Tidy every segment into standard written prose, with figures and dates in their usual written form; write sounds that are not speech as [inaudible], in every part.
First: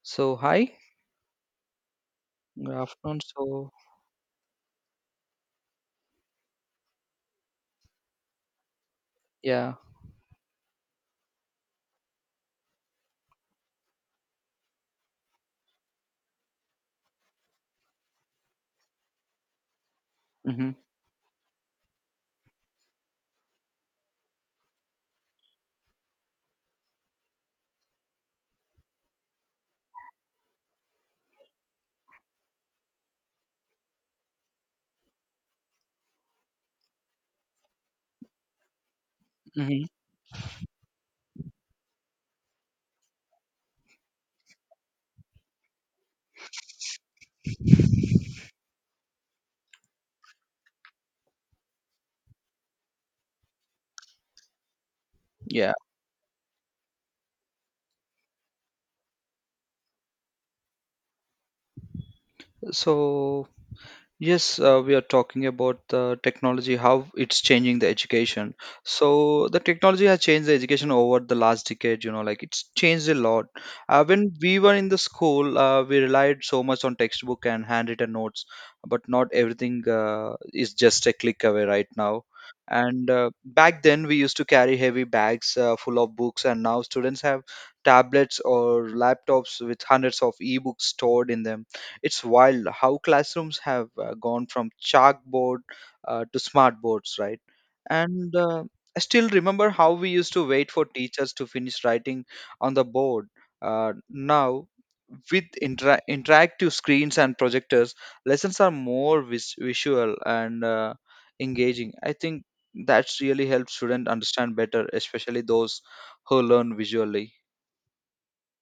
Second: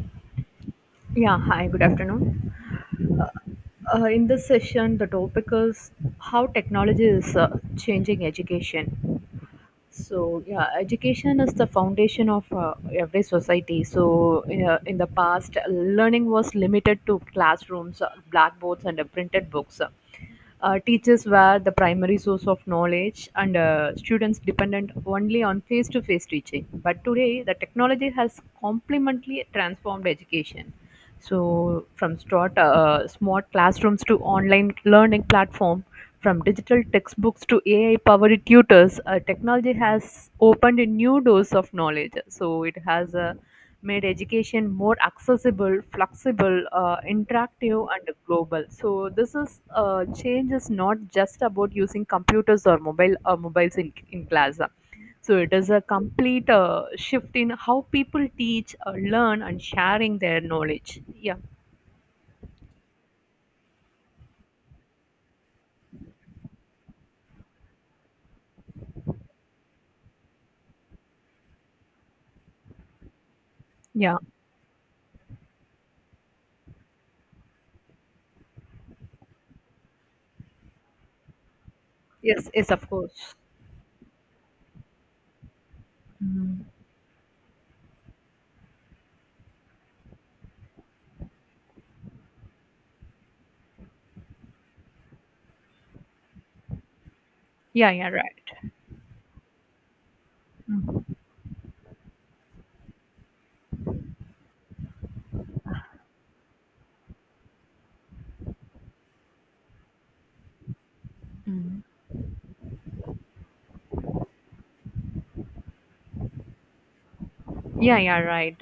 So hi, Yeah, hi, good afternoon. good afternoon. So In this session, the topic is how technology is changing education. yeah. Education is the foundation of every society. So, in the past, learning was limited to classrooms, blackboards, and printed books. Hmm. Teachers were the primary source of knowledge, and students dependent only on face to face teaching. But today, the technology has completely transformed education. So, from start, smart classrooms to online learning platform, from digital textbooks to AI powered tutors, technology Hmm. has opened a new doors of knowledge. So, it has a made education more accessible, flexible, interactive, and global. So this is change is not just about using computers or mobiles in class. So it is Yeah. a complete shift in how people teach, learn, and sharing their knowledge. Yeah. So yes, we are talking about the technology, how it's changing the education. So the technology has changed the education over the last decade, you know, like it's changed a lot. Yeah. When we were in the school, we relied so much on textbook and handwritten notes, but not everything is just a click away right now. Yes. Yes. Of And course. back then, we used to carry heavy bags full of books, Mm. and now students have tablets or laptops with hundreds of ebooks stored in them. It's wild how classrooms have gone from chalkboard to smart boards, right? Yeah. Yeah. And Right. I still remember how we used to wait for Mm. teachers to finish writing on the board. Now, with interactive screens and projectors, lessons are more visual and Mm. engaging. I think that's really helps students understand better, especially those who learn visually. Yeah, yeah, right.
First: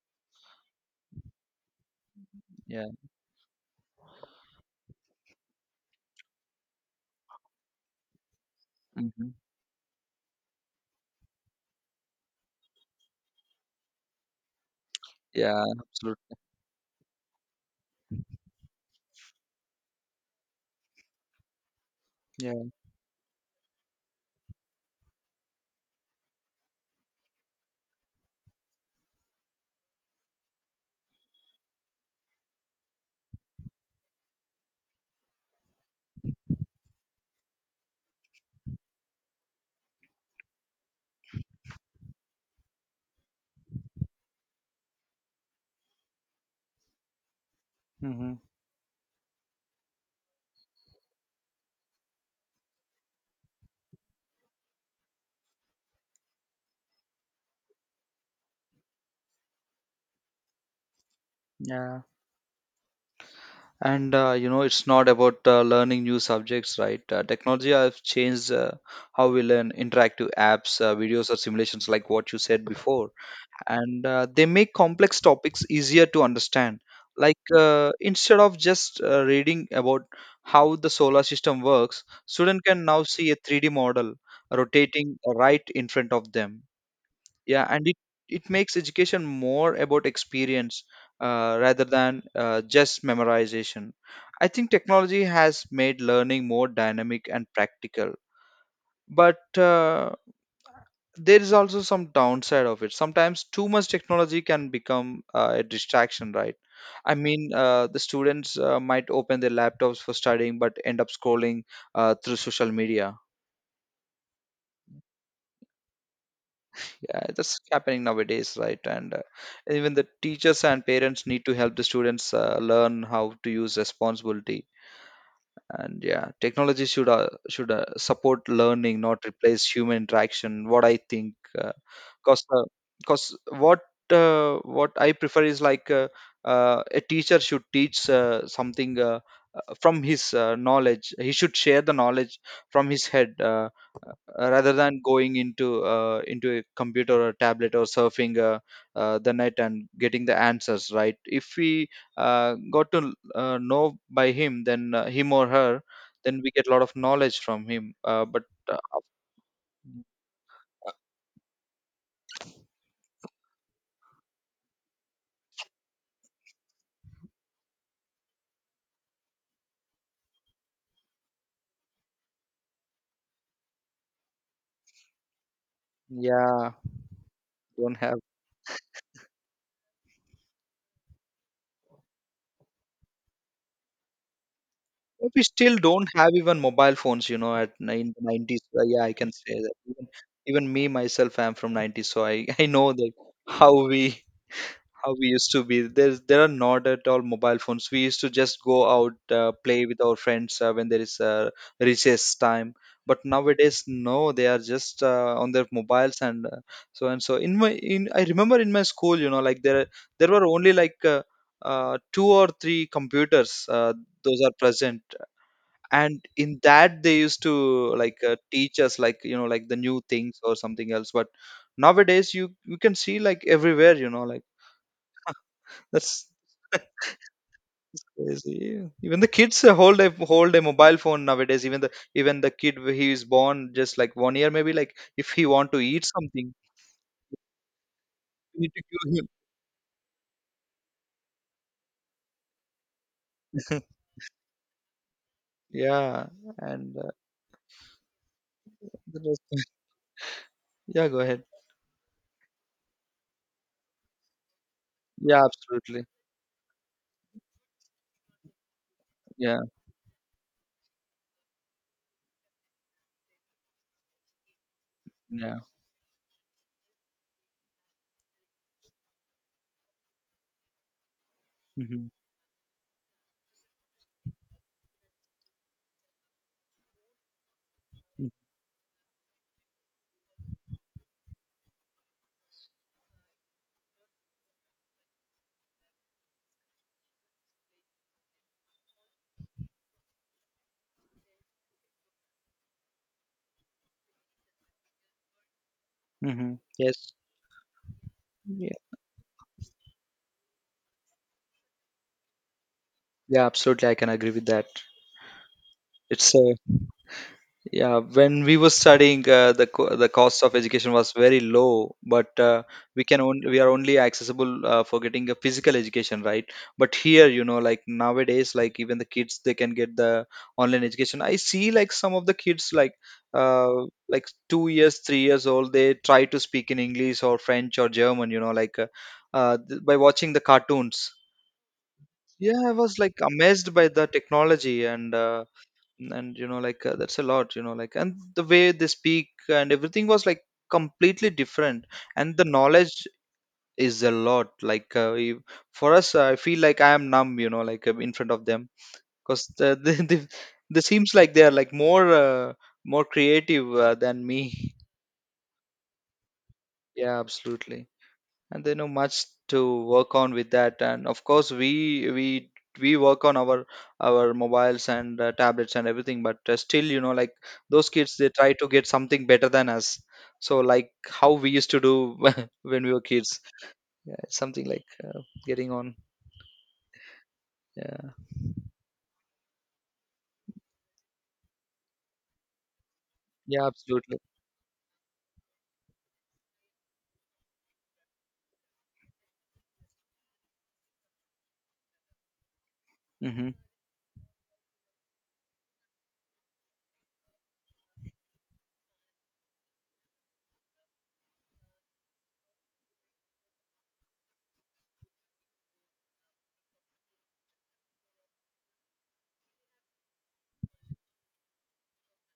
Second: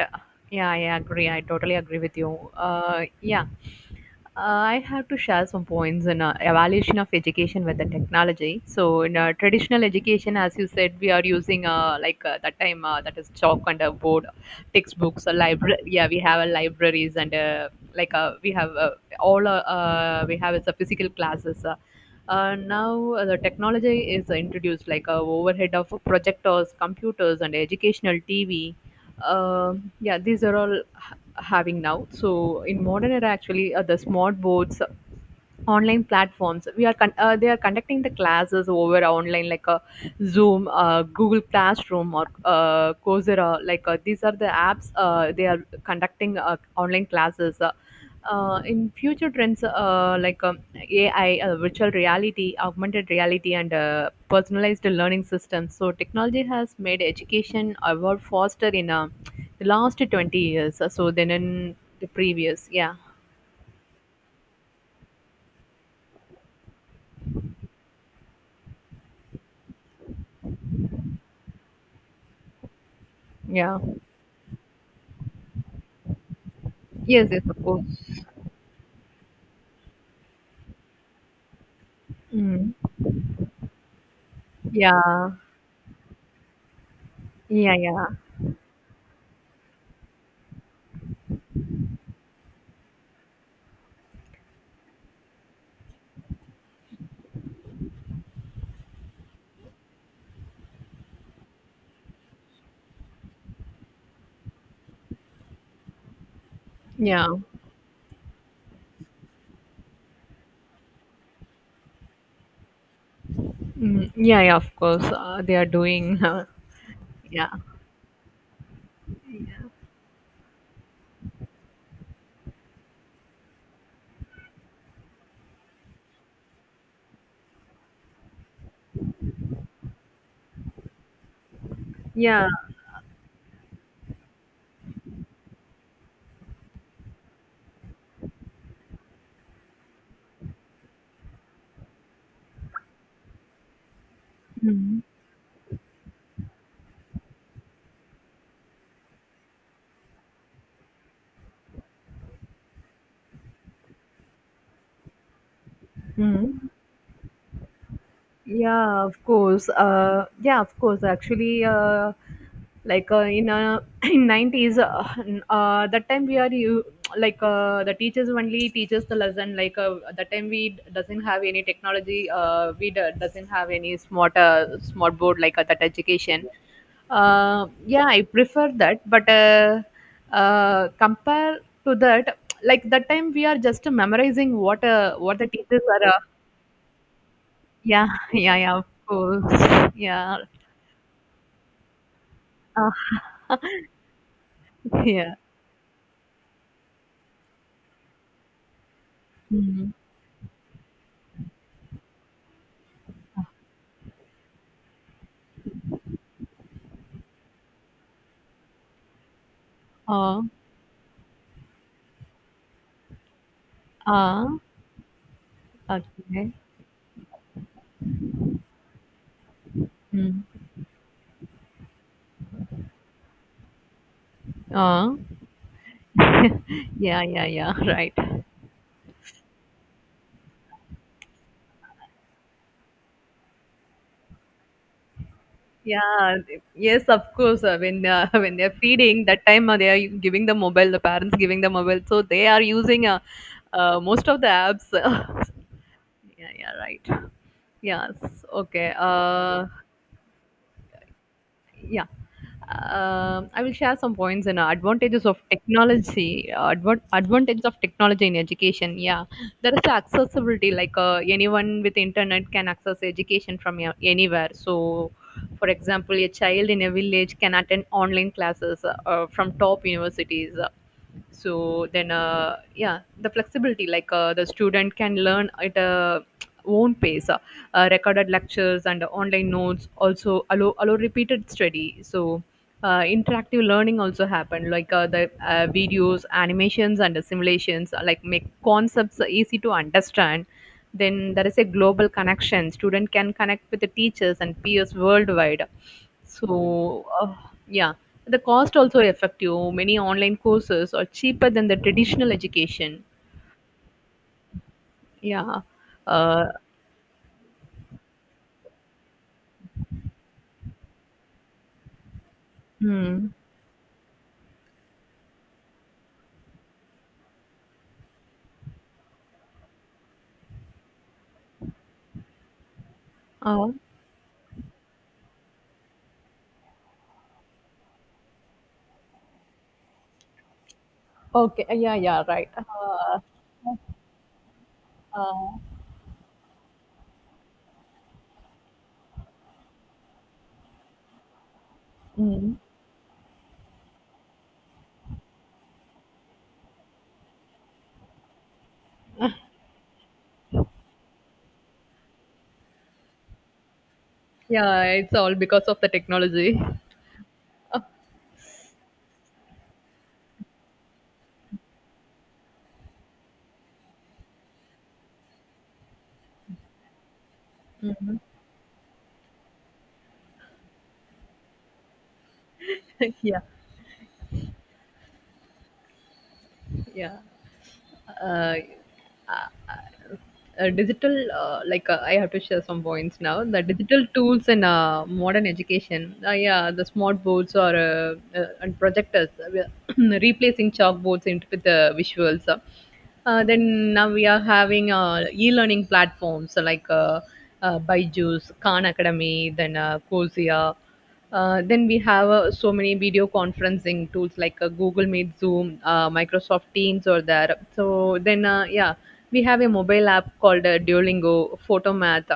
Yeah, I agree. I totally agree with you. Yeah. Yeah. I have to share some points in evaluation of education with the technology. So, in Hmm. Traditional education, as you said, we are using that time that is chalk and a board, textbooks, a Yeah. library. Yeah, we Absolutely. have libraries and we have all we have is physical classes. Yeah. Now the technology is introduced like overhead of projectors, computers, and educational TV. Uh, yeah, these are all having now, so in modern era actually the smart boards, online platforms, they are conducting the classes over online like a zoom, google classroom, or coursera. These are the apps they are conducting online classes. Hmm. In future trends, ai, virtual reality, augmented reality, and personalized learning systems. So technology has made education evolve faster in the last 20 years so then in Yeah. the previous Yeah. And you know it's not about learning new subjects, right? Technology have changed how we learn, interactive apps, videos or simulations, like what you said before. Yeah. And they make complex topics easier to understand, Yes, yes, like of course. Instead of just reading about how the solar system works, student Mm. can now see a 3D model rotating Yeah, right in front of them. Yeah, yeah, and it yeah, it makes education more about experience rather than just memorization. I think technology has made learning more dynamic and practical, but there is also some downside of it. Sometimes too much technology can become a distraction, right? I yeah. mean, the students might open their laptops for studying but end up scrolling through social media. Mm. Yeah, yeah, of course. They are doing, Yeah, yeah, that's happening nowadays, right? And even the teachers and parents need to help the students learn how to use responsibility. And yeah, technology should support learning, not replace human interaction. What I think. Because yeah. Because what what I prefer is like a teacher should teach something from his knowledge. He should share the knowledge from his head rather than Mm. going into a computer or tablet or surfing the net and getting the answers, right. If we got to know by him, then him or her, then we get Mm. a lot of knowledge from him. But uh, Yeah, of course. Yeah, of course. Actually, like in [clears throat] in nineties, that time we are you, the teachers only teaches the lesson. That time we doesn't have any technology. We doesn't have any smart board, that education. yeah, don't Yeah, have. I prefer that. But compare to that, like that time we are just memorizing what We the still teachers are. don't have even mobile phones, you know, at Yeah, nine, [laughs] yeah, 90s. yeah, of Yeah, I can say that. course. Even, Yeah. even me myself, I'm from 90s, so I, [laughs] I Uh, know that how we how we yeah. used to be. There are not at all mobile phones. We used to just go out, play Mm. with our friends when there is recess time. But nowadays, no, they are just on their mobiles and so and so. In my in I remember in my school, you know, like there Uh, were only like two or three computers. Those uh, are present and okay. in that they used to like teach us, like you know, like the new things Mm. or something else. But nowadays, you can see like everywhere, you know, like, Uh, that's [laughs] yeah, yeah, yeah, [laughs] that's right. crazy. Even the kids hold a mobile phone nowadays. Even the kid, he is born just like 1 year, maybe, like if he want to eat something Yes, of course. When [laughs] when you need they're to give feeding, him. that time they are giving the mobile, the parents giving the mobile, so they are using [laughs] most of the apps. [laughs] Yeah, Yeah, yeah, and right. Yes, okay. the rest- yeah, go ahead. yeah. I will share some points and advantages of Yeah, absolutely. technology. Advantages of technology in education. Yeah, Yeah. there is accessibility. Anyone with internet can access education from anywhere. So, Yeah. for example, a child in a village can attend online classes from top universities. So Hmm. then, yeah, the flexibility, the student can learn at a own pace. Recorded lectures and online notes also allow repeated study. So interactive learning also happened, like the videos, animations, and simulations, make concepts easy to understand. Then there is a global connection, student can connect with the teachers and peers worldwide. so Hmm. Yes. uh, yeah, the Yeah. cost also affect you. Many online courses are cheaper than the traditional education. Yeah, absolutely, I can agree with that. Yeah. It's Uh, a. Yeah, when we were studying, the cost of education was very low, but hmm. We are only accessible for getting a physical education, right? But here, you know, like nowadays, like even the kids, they can get the online education. I see like some of the kids, like Uh, uh like 2 years, 3 years old, they try to speak in English or French or German, you know, by watching the cartoons. Okay, yeah, yeah, right. Yeah, I was like amazed by the technology. And uh, and you know, like that's a lot, you know, like, and the way they speak and everything was like completely different, and the mm. knowledge is a lot, like for us, I feel like I am numb, you know, like in front of them, because the, [laughs] they seems like they are like more more creative than me. Yeah, it's all because of the technology. Yeah, [laughs] Uh, absolutely. And they know much to work on with that, and of course, we work on our mobiles and tablets and everything, but still, you know, like those kids, mm. they try to get something better than us, so like how we used to do [laughs] when we were kids. Yeah. Yeah, it's something like getting on. yeah Yeah. uh, uh, digital like I have to share some points now, the Yeah, digital absolutely. tools in modern education. Yeah the smart boards or and projectors, we are [clears throat] replacing chalkboards into with the visuals. Hmm. Then now we are having e-learning platforms, so like Byju's, Khan Academy, then Cosia. Then we have so many video conferencing tools like Google Meet, Zoom, Microsoft Teams, or there. So then, yeah, we have a mobile app called Duolingo, Photomath.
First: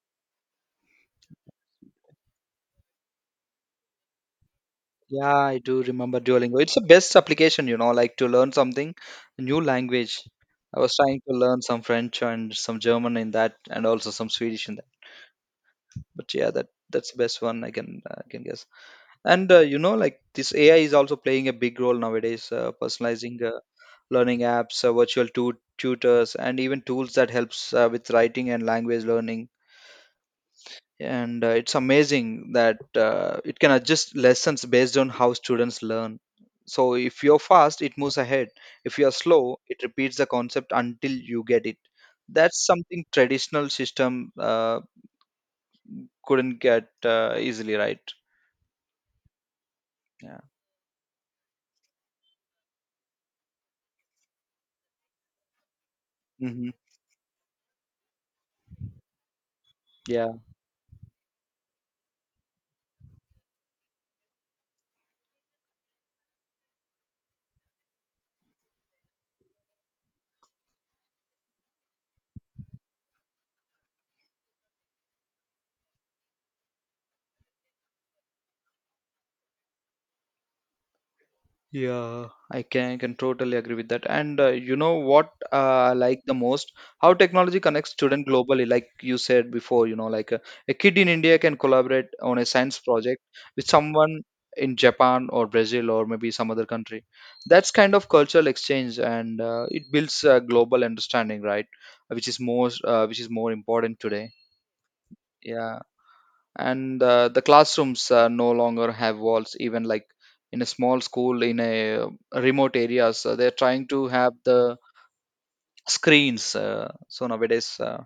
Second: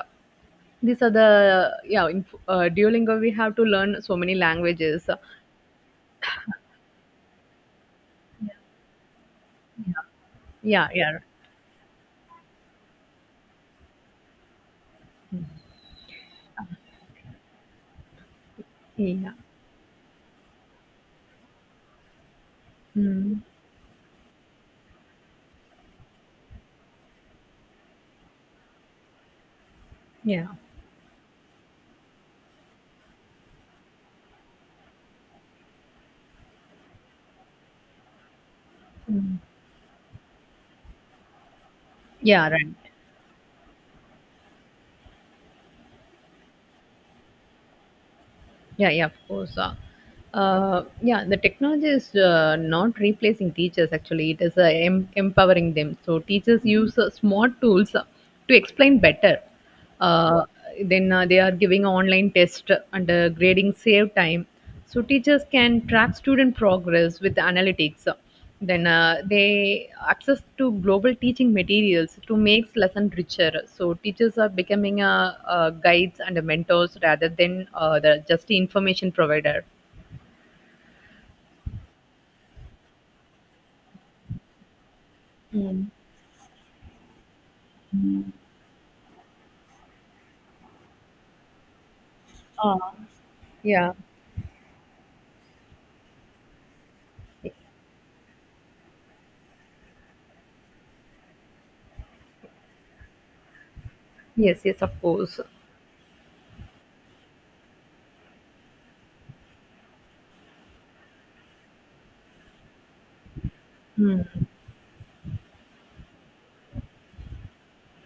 These are the, yeah, in Duolingo we have to learn so many languages. Yeah, I do remember Duolingo, it's the best application, you know, like, to learn something, a new language. I Yeah, was yeah, trying to learn some French and some German in that, and also some Swedish in that. But yeah, that's the best one, I can I can guess. yeah. And you know, like this AI is also playing a big role nowadays, Mm, personalizing learning apps, virtual tutors, and even tools that helps with writing and language learning. yeah. And it's amazing that it can adjust lessons based on how students learn. So if you're fast, it moves ahead; if you're Mm. slow, it repeats the concept until you get it. Yeah, right. That's something traditional system couldn't get easily, right? Yeah, yeah, of course. Yeah. Yeah, the technology is not replacing teachers, actually, it is empowering them. So, teachers Hmm. use smart tools to explain better. Yeah. Uh, then they are giving online test, and grading save time. So, teachers can track student progress with analytics. Then they access to global teaching materials to make lesson richer. So teachers are becoming guides and mentors rather than the just the information provider. Yeah. I can totally agree with that. And you know what I like the most? How technology connects students globally, like you said before. You know, like a kid in India can collaborate on a science project with Yeah. someone in Japan or Brazil or maybe some other country. That's kind of cultural exchange, and it builds a global understanding, right? Which is more important today. Yes, yes, of course. Yeah. And the classrooms no longer have walls, even like in a small school in a remote areas, so they're trying to have Mm. the screens so nowadays,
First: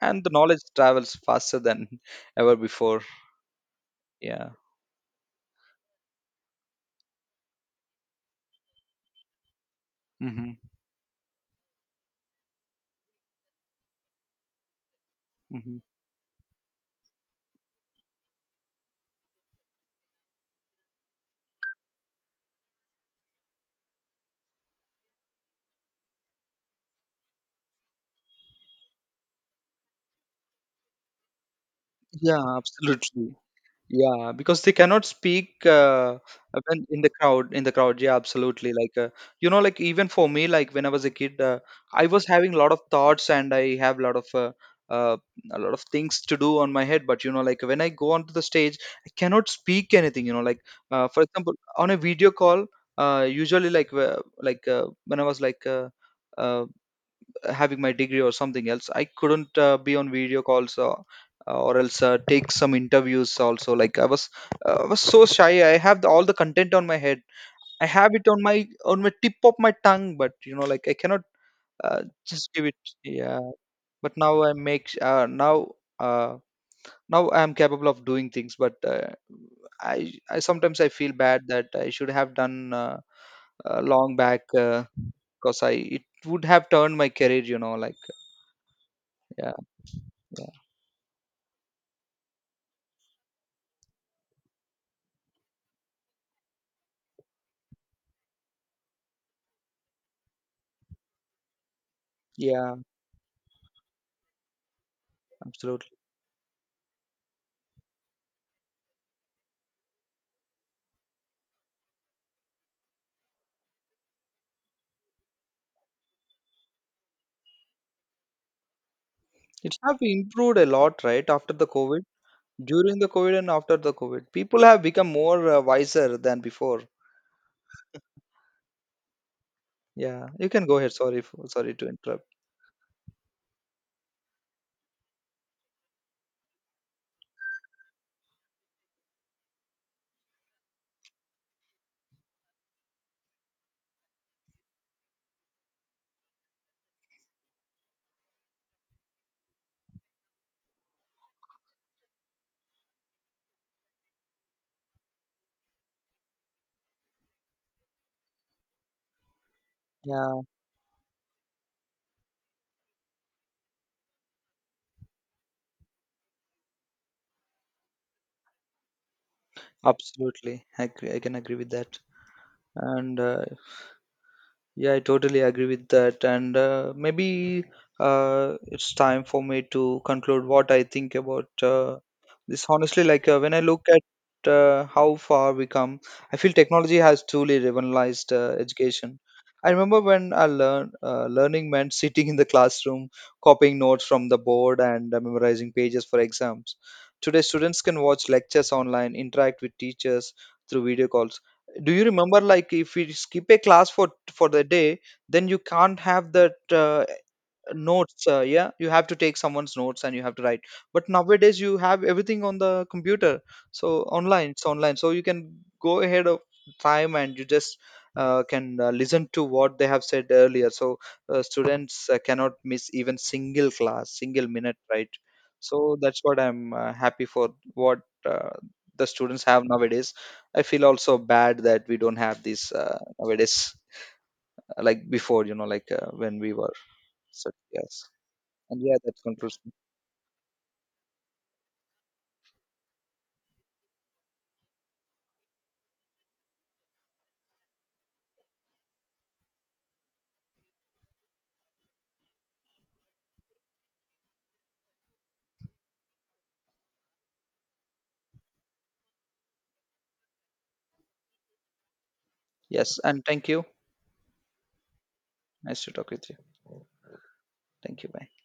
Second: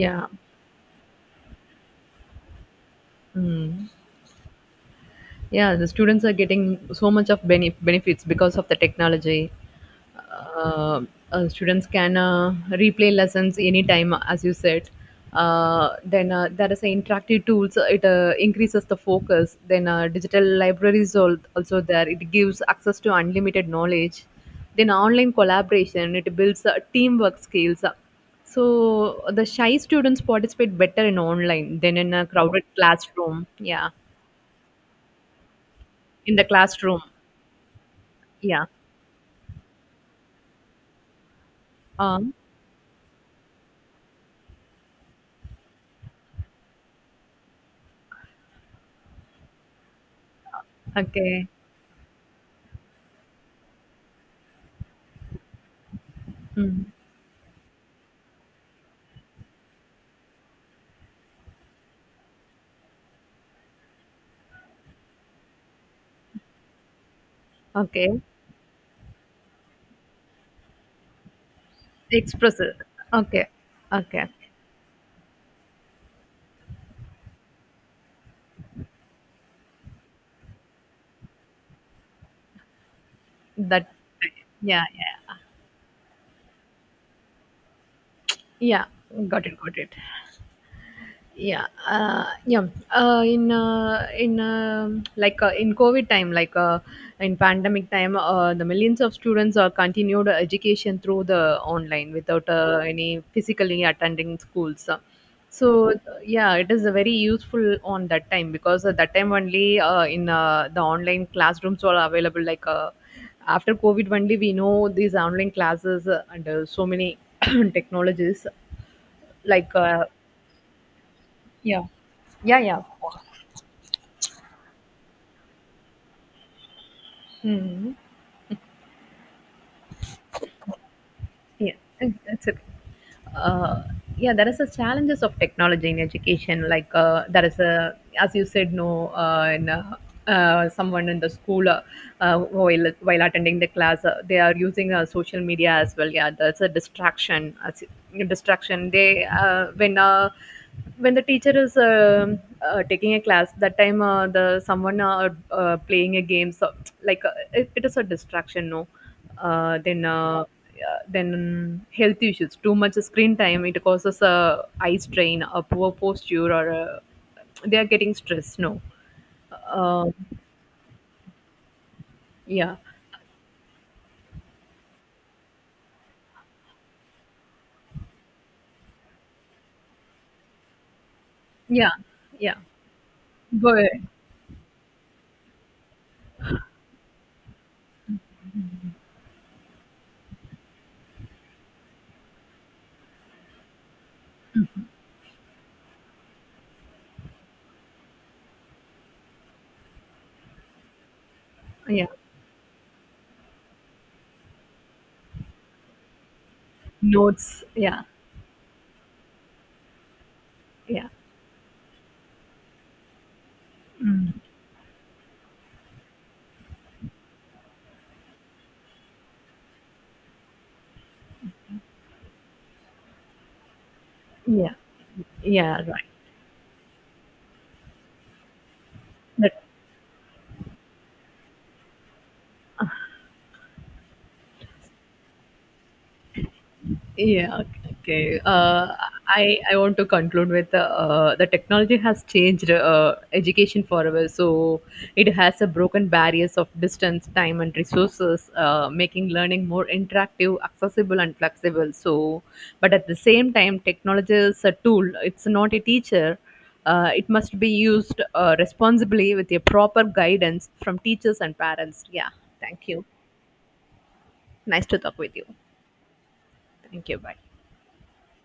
and the knowledge travels faster than [laughs] ever before. Mm. Yeah. Yeah. The students are getting so much of benefits because of the technology. Hmm. uh, Students can replay lessons anytime, as you said. Hmm. Then There is interactive tools, it increases the focus. Then digital libraries also there, it gives access to unlimited knowledge. Then online collaboration, it builds teamwork skills. So the shy students participate better in online than in a Yeah, crowded absolutely. classroom. Yeah, Yeah, because they cannot speak in the when classroom. In the crowd. Yeah, Yeah. absolutely, like you know, like even for me, like when I was a kid, I was Um, having a lot of thoughts, and I have uh, a lot of things to do on my head. But you know, like when I go onto the stage, I cannot speak anything, you know, like, for okay. example on a video call, usually when I was like uh, Mm. having my degree or something else, I couldn't be on video calls, or else take some interviews also, like I was I was so shy. I have the, all the content on my head, I have Okay. it on my tip of my tongue, but you know, like I cannot just Express give it. it. Yeah. Okay. But Okay. now I make uh, now I am capable of doing things. But I sometimes I feel bad that I should have done That, long back, yeah, yeah. because I, it would have turned my career, you know, like. Yeah. Got Yeah. it, got it. Yeah. Yeah yeah in like In covid time, in pandemic time, the millions of students are continued education through the online without Yeah. Any physically attending schools. So Absolutely. yeah, it is very useful on that time, because at that time only, in the online classrooms were available. After covid only we know these online classes, and so many [clears throat] technologies like It have uh, improved a lot, right? After the yeah. COVID, Yeah, yeah, during of the course. COVID, and after the COVID, people have become more wiser than before. Mhm. Yeah, you can go ahead. Sorry, for, Yeah, sorry to it interrupt. that's it. uh, yeah, there is a challenges of technology in education, there is a, as you said no, in someone in the school, while attending the class, they are using social media as well. Yeah, that's a distraction. As Distraction, they when the teacher is taking a class, that time the someone playing a game. So it, it is a distraction no. Then Yeah, Yeah, then health issues, too much screen time, it causes a eye strain, a poor posture, or a, they are getting stress no. um, absolutely. I agree. I can agree with that. yeah, And yeah, I totally agree with that. And maybe it's time for me to conclude what I think about yeah, yeah. this. Honestly, like when I Go look ahead. at how far we come, I feel technology has truly revolutionized education. I remember when I learned learning meant [laughs] sitting in the classroom, copying notes from the board, and memorizing pages for exams. Today, students can watch lectures online, interact with teachers through video calls. Do you Yeah, remember, like if we skip a class for the day, then you can't have that notes, yeah. notes. Yeah, you have to take someone's notes and you have to write. Yeah. But nowadays, you have everything on the computer, so Mm. online, it's online, so you can go ahead of time, and you just can listen to what they have said earlier. So students cannot miss even single class, single Yeah, minute, right? yeah, So right. that's what I'm happy for, what uh, the students That— have nowadays. I feel also bad that we don't have this nowadays, like before, you know, like when we were. So Yeah, yes. okay. And Uh, yeah, that I concludes me. I want to conclude with the technology has changed education forever. So it has a broken barriers of distance, time, and resources, making learning more interactive, accessible, and flexible. But at the same time, technology is a tool. It's not a teacher. It must be used responsibly with a proper guidance from teachers and parents. Yeah, thank Yes, you. and thank you. Nice to talk with you. Nice to talk with you. Thank you. Bye. Thank you. Bye.